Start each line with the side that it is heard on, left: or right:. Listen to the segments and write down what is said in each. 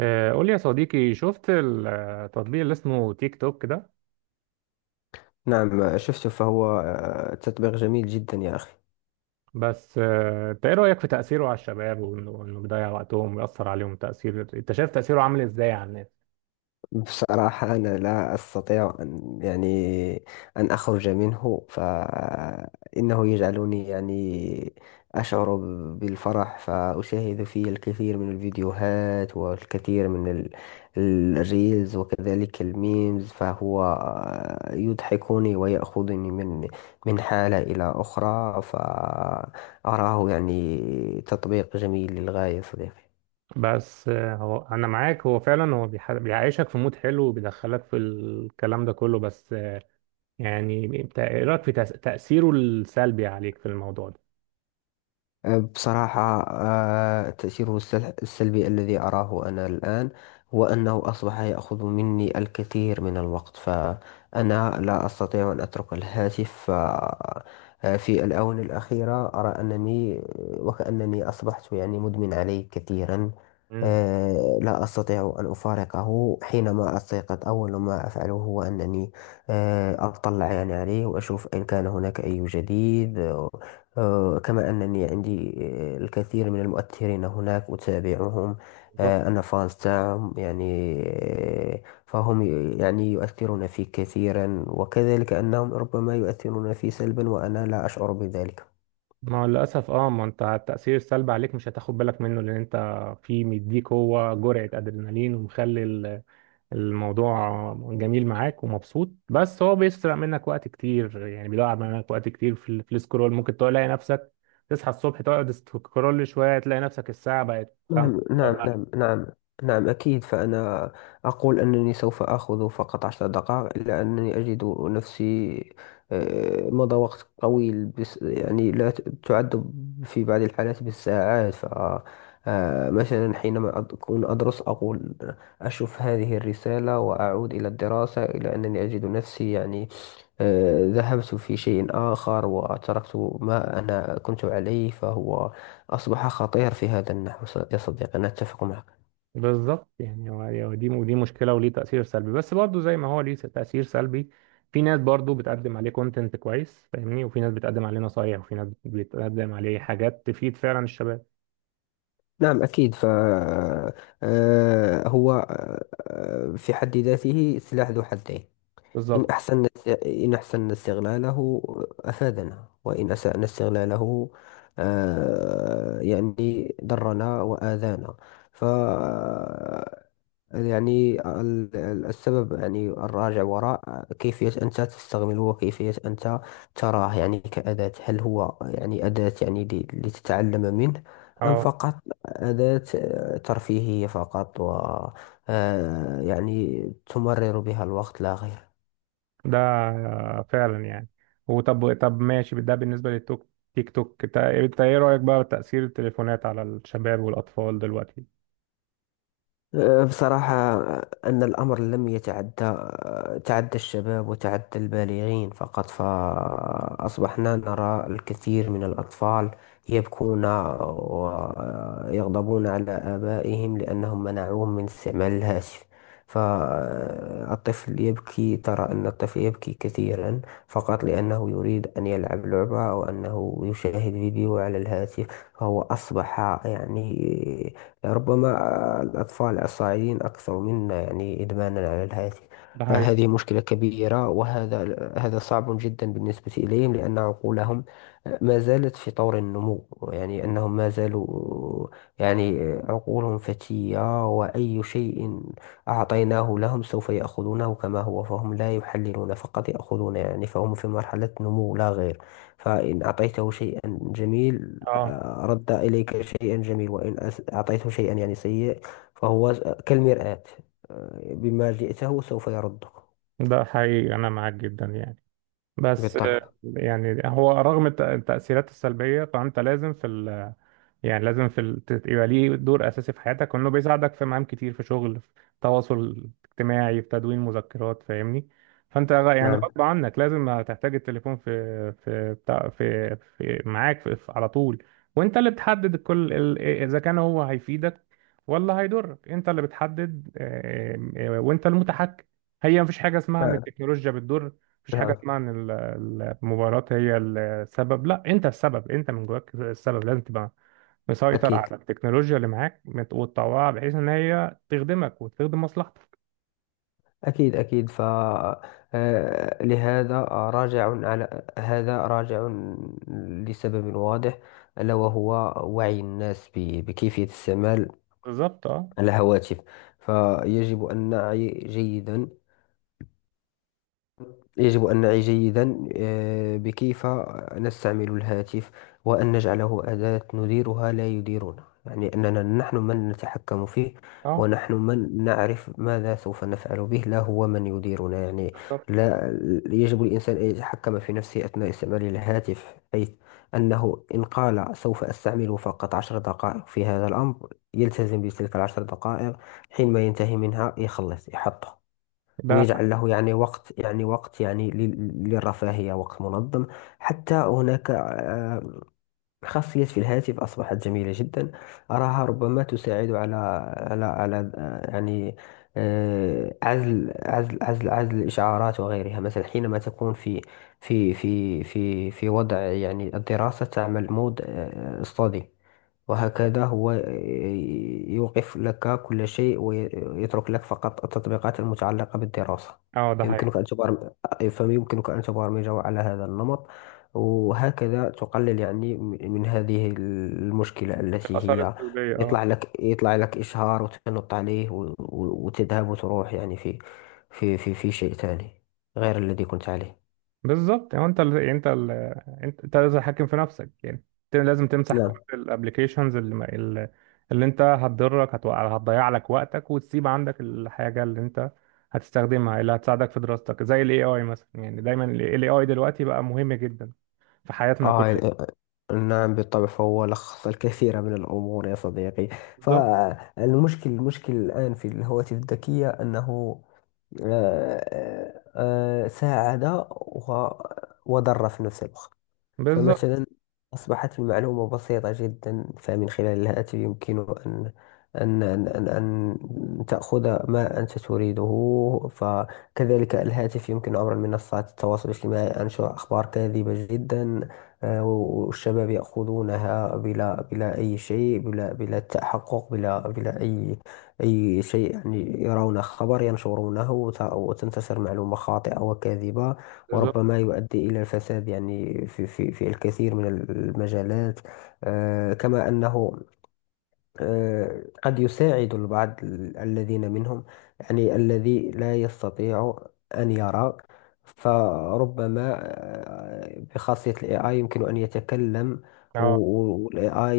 right: قول لي يا صديقي، شفت التطبيق اللي اسمه تيك توك ده؟
left: نعم، شفته، فهو تطبيق جميل جدا يا أخي.
right: بس انت ايه رأيك في تأثيره على الشباب وانه بيضيع وقتهم ويأثر عليهم تأثير؟ انت شايف تأثيره عامل ازاي على الناس؟
left: بصراحة، أنا لا أستطيع أن أن أخرج منه، فإنه يجعلني أشعر بالفرح، فأشاهد فيه الكثير من الفيديوهات والكثير من الريلز، وكذلك الميمز، فهو يضحكني ويأخذني من حالة إلى أخرى، فأراه تطبيق جميل للغاية، صديقي.
right: بس هو انا معاك، هو فعلا هو بيعيشك في مود حلو وبيدخلك في الكلام ده كله. بس يعني انت ايه رأيك في تأثيره السلبي عليك في الموضوع ده؟
left: بصراحة، تأثيره السلبي الذي أراه أنا الآن هو أنه أصبح يأخذ مني الكثير من الوقت، فأنا لا أستطيع أن أترك الهاتف. في الآونة الأخيرة أرى أنني وكأنني أصبحت مدمن عليه كثيرا.
right: امم
left: لا أستطيع أن أفارقه. حينما أستيقظ، أول ما أفعله هو أنني أطلع عليه وأشوف إن كان هناك أي جديد. كما أنني عندي الكثير من المؤثرين هناك أتابعهم.
right: بالظبط.
left: أنا فانز تاعهم، فهم يؤثرون في كثيرا، وكذلك أنهم ربما يؤثرون في سلبا، وأنا لا أشعر بذلك.
right: ما هو للأسف اه، ما انت التأثير السلبي عليك مش هتاخد بالك منه، لأن انت في مديك هو جرعة أدرينالين ومخلي الموضوع جميل معاك ومبسوط، بس هو بيسرق منك وقت كتير، يعني بيضيع منك وقت كتير في في السكرول. ممكن تلاقي نفسك تصحى الصبح تقعد سكرول شوية تلاقي نفسك الساعة بقت خمسة.
left: نعم، نعم، نعم، نعم. نعم، أكيد. فأنا أقول أنني سوف آخذ فقط عشر دقائق، إلا أنني أجد نفسي مضى وقت طويل، بس لا تعد في بعض الحالات بالساعات. ف آه، مثلا، حينما أكون أدرس، أقول أشوف هذه الرسالة وأعود إلى الدراسة، إلى أنني أجد نفسي، ذهبت في شيء آخر وتركت ما أنا كنت عليه. فهو أصبح خطير في هذا النحو. يا صديقي، أنا أتفق معك.
right: بالظبط، يعني هو دي، ودي مشكلة وليه تأثير سلبي. بس برضه زي ما هو ليه تأثير سلبي، في ناس برضه بتقدم عليه كونتنت كويس، فاهمني، وفي ناس بتقدم عليه نصايح، وفي ناس بتقدم عليه حاجات تفيد فعلا الشباب.
left: نعم، أكيد، فهو في حد ذاته سلاح ذو حدين. إن
right: بالظبط
left: أحسن إن أحسن استغلاله أفادنا، وإن أسأنا استغلاله، ضرنا وآذانا. ف السبب، الراجع وراء كيفية أنت تستعمله وكيفية أنت تراه، كأداة. هل هو أداة، لتتعلم منه، أم
right: اه.
left: فقط أداة ترفيهية فقط، و تمرر بها الوقت لا غير.
right: ده فعلا يعني. وطب، طب ماشي، ده بالنسبة للتوك، تيك توك، انت ايه رأيك بقى بتأثير التليفونات على الشباب والأطفال دلوقتي؟
left: بصراحة، أن الأمر لم يتعدى. تعدى الشباب وتعدى البالغين فقط، فأصبحنا نرى الكثير من الأطفال يبكون ويغضبون على آبائهم لأنهم منعوهم من استعمال الهاتف. فالطفل يبكي. ترى أن الطفل يبكي كثيرا فقط لأنه يريد أن يلعب لعبة أو أنه يشاهد فيديو على الهاتف. فهو أصبح، يعني ربما الأطفال الصاعدين أكثر منا إدمانا على الهاتف.
right: ده حقيقي.
left: فهذه مشكلة كبيرة، وهذا صعب جدا بالنسبة إليهم، لأن عقولهم ما زالت في طور النمو. أنهم ما زالوا، يعني عقولهم فتية، وأي شيء أعطيناه لهم سوف يأخذونه كما هو. فهم لا يحللون، فقط يأخذون، فهم في مرحلة نمو لا غير. فإن أعطيته شيئا جميل،
right: اه،
left: رد إليك شيئا جميل، وإن أعطيته شيئا سيء، فهو كالمرآة، بما جئته سوف يردك.
right: ده حقيقي، انا معاك جدا يعني. بس
left: بالطبع.
right: يعني هو رغم التأثيرات السلبية، فأنت لازم في ال، يعني لازم في ال... يبقى ليه دور اساسي في حياتك، وانه بيساعدك في مهام كتير، في شغل، في تواصل اجتماعي، في تدوين مذكرات، فاهمني. فانت يعني
left: نعم،
right: غصب عنك لازم هتحتاج التليفون في بتاع، في معاك في... في... على طول. وانت اللي بتحدد كل ال... اذا كان هو هيفيدك ولا هيضرك، انت اللي بتحدد. آم، آه، وانت المتحكم. هي مفيش حاجه اسمها ان
left: نعم،
right: التكنولوجيا بتضر، مفيش حاجه
left: نعم.
right: اسمها ان ال- المباراه هي السبب. لا، انت السبب، انت من جواك السبب، لازم تبقى مسيطر على
left: أكيد،
right: التكنولوجيا اللي معاك، وتطوعها بحيث ان هي تخدمك وتخدم مصلحتك.
left: أكيد، أكيد. ف آه، لهذا راجع على هذا راجع لسبب واضح، ألا وهو وعي الناس بكيفية استعمال
right: بالظبط اه.
left: الهواتف. فيجب أن نعي جيدا يجب أن نعي جيدا، بكيف نستعمل الهاتف، وأن نجعله أداة نديرها لا يديرنا. أننا نحن من نتحكم فيه،
right: اه
left: ونحن من نعرف ماذا سوف نفعل به، لا هو من يديرنا،
right: بالظبط.
left: لا. يجب الإنسان أن يتحكم في نفسه أثناء استعمال الهاتف، حيث أنه إن قال سوف أستعمل فقط عشر دقائق في هذا الأمر، يلتزم بتلك العشر دقائق. حينما ينتهي منها يخلص يحطه،
right: ده
left: ويجعل له وقت، وقت، للرفاهية، وقت منظم. حتى هناك خاصية في الهاتف أصبحت جميلة جدا. أراها ربما تساعد على عزل الإشعارات وغيرها. مثلا، حينما تكون في وضع الدراسة، تعمل مود study، وهكذا هو يوقف لك كل شيء ويترك لك فقط التطبيقات المتعلقة بالدراسة.
right: اه، ده
left: فيمكنك
right: حقيقي.
left: أن تبرم... فيمكنك أن تبرمجه على هذا النمط، وهكذا تقلل من هذه المشكلة، التي
right: الاثار
left: هي
right: السلبيه اه.
left: يطلع لك إشهار وتنط عليه، وتذهب وتروح في شيء ثاني غير الذي كنت عليه.
right: بالظبط يعني انت ال... انت ال... انت لازم تحكم في نفسك يعني. انت لازم تمسح كل
left: نعم.
right: الابلكيشنز اللي, ما- اللي اللي انت هتضرك، هتوقع هتضيع لك وقتك، وتسيب عندك الحاجه اللي انت هتستخدمها، اللي هتساعدك في دراستك، زي الاي اي مثلا. يعني دايما الاي اي دلوقتي بقى مهم جدا في حياتنا كلنا.
left: آه نعم، بالطبع. فهو لخص الكثير من الأمور يا صديقي.
right: بالظبط
left: فالمشكل الآن في الهواتف الذكية أنه آه، آه، ساعد وضر في نفس الوقت.
right: بالظبط
left: فمثلا، أصبحت المعلومة بسيطة جدا، فمن خلال الهاتف يمكن أن أن تأخذ ما أنت تريده. فكذلك الهاتف، يمكن عبر منصات التواصل الاجتماعي أنشر أخبار كاذبة جدا. والشباب يأخذونها بلا أي شيء، بلا تحقق، بلا أي شيء. يرون خبر ينشرونه، وتنتشر معلومة خاطئة وكاذبة،
right: بالظبط.
left: وربما يؤدي إلى الفساد في الكثير من المجالات. كما أنه قد يساعد البعض، الذين منهم الذي لا يستطيع أن يرى، فربما بخاصية ال AI يمكن أن يتكلم، وال AI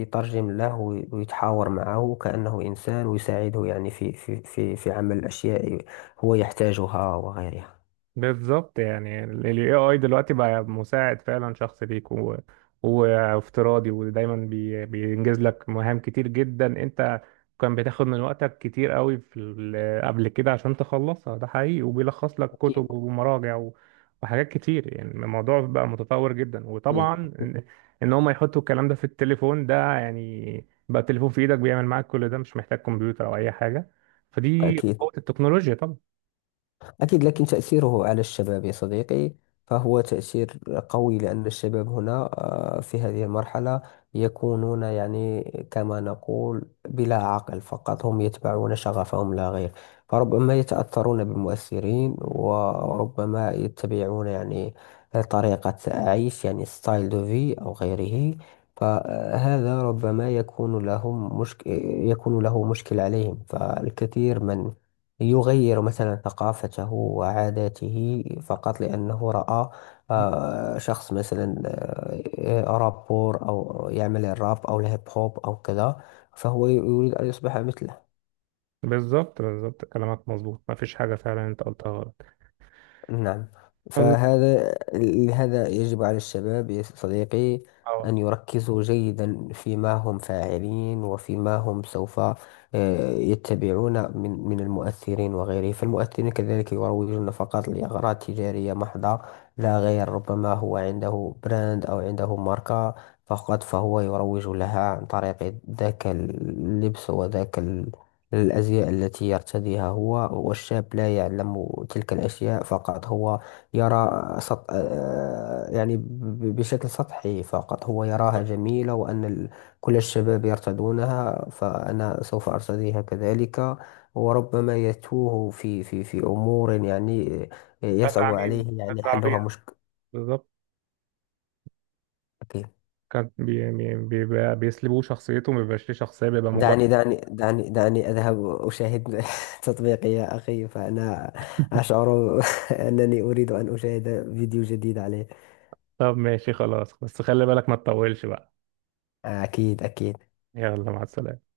left: يترجم له، ويتحاور معه كأنه إنسان، ويساعده في عمل الأشياء هو يحتاجها وغيرها.
right: بالظبط يعني ال AI دلوقتي بقى مساعد فعلا شخص ليك و... وافتراضي، ودايما بي... بينجز لك مهام كتير جدا انت كان بتاخد من وقتك كتير قوي في ال... قبل كده عشان تخلصها. ده حقيقي. وبيلخص لك
left: أكيد،
right: كتب ومراجع و... وحاجات كتير. يعني الموضوع بقى متطور جدا، وطبعا
left: أكيد،
right: ان إن هم يحطوا الكلام ده في التليفون ده، يعني بقى التليفون في ايدك بيعمل معاك كل ده، مش محتاج كمبيوتر او اي حاجة. فدي
left: أكيد،
right: قوة التكنولوجيا طبعا.
left: أكيد. لكن تأثيره على الشباب يا صديقي، فهو تأثير قوي، لأن الشباب هنا في هذه المرحلة يكونون، كما نقول، بلا عقل. فقط هم يتبعون شغفهم لا غير. فربما يتأثرون بمؤثرين، وربما يتبعون طريقة عيش، ستايل دو في أو غيره. فهذا ربما يكون له مشكل عليهم. فالكثير من يغير مثلا ثقافته وعاداته فقط لأنه رأى شخص مثلا، رابور أو يعمل الراب أو الهيب هوب أو كذا، فهو يريد أن يصبح مثله.
right: بالظبط بالظبط. كلامك مظبوط، ما فيش حاجة فعلا انت قلتها غلط.
left: نعم.
right: ال-
left: لهذا يجب على الشباب يا صديقي
right: اه.
left: أن يركزوا جيدا فيما هم فاعلين، وفيما هم سوف يتبعون من المؤثرين وغيره. فالمؤثرين كذلك يروجون فقط لأغراض تجارية محضة لا غير. ربما هو عنده براند أو عنده ماركة فقط، فهو يروج لها عن طريق ذاك اللبس وذاك الأزياء التي يرتديها هو، والشاب لا يعلم تلك الأشياء، فقط هو يرى سط... آه، يعني ب- بشكل سطحي فقط، هو يراها جميلة، وأن كل الشباب يرتدونها، فأنا سوف أرتديها كذلك. وربما يتوه في أمور،
right: ده
left: يصعب
right: تعميم،
left: عليه
right: ده
left: حلها،
right: تعبير.
left: مشكل.
right: بالظبط. كان بي بيبقى بيسلبوه شخصيته، ما بيبقاش ليه شخصية، بيبقى مجرد.
left: دعني، دعني، دعني، دعني أذهب أشاهد تطبيقي يا أخي، فأنا أشعر أنني أريد أن أشاهد فيديو جديد عليه.
right: طب ماشي خلاص، بس خلي بالك ما تطولش بقى.
left: أكيد، أكيد.
right: يلا، مع السلامة.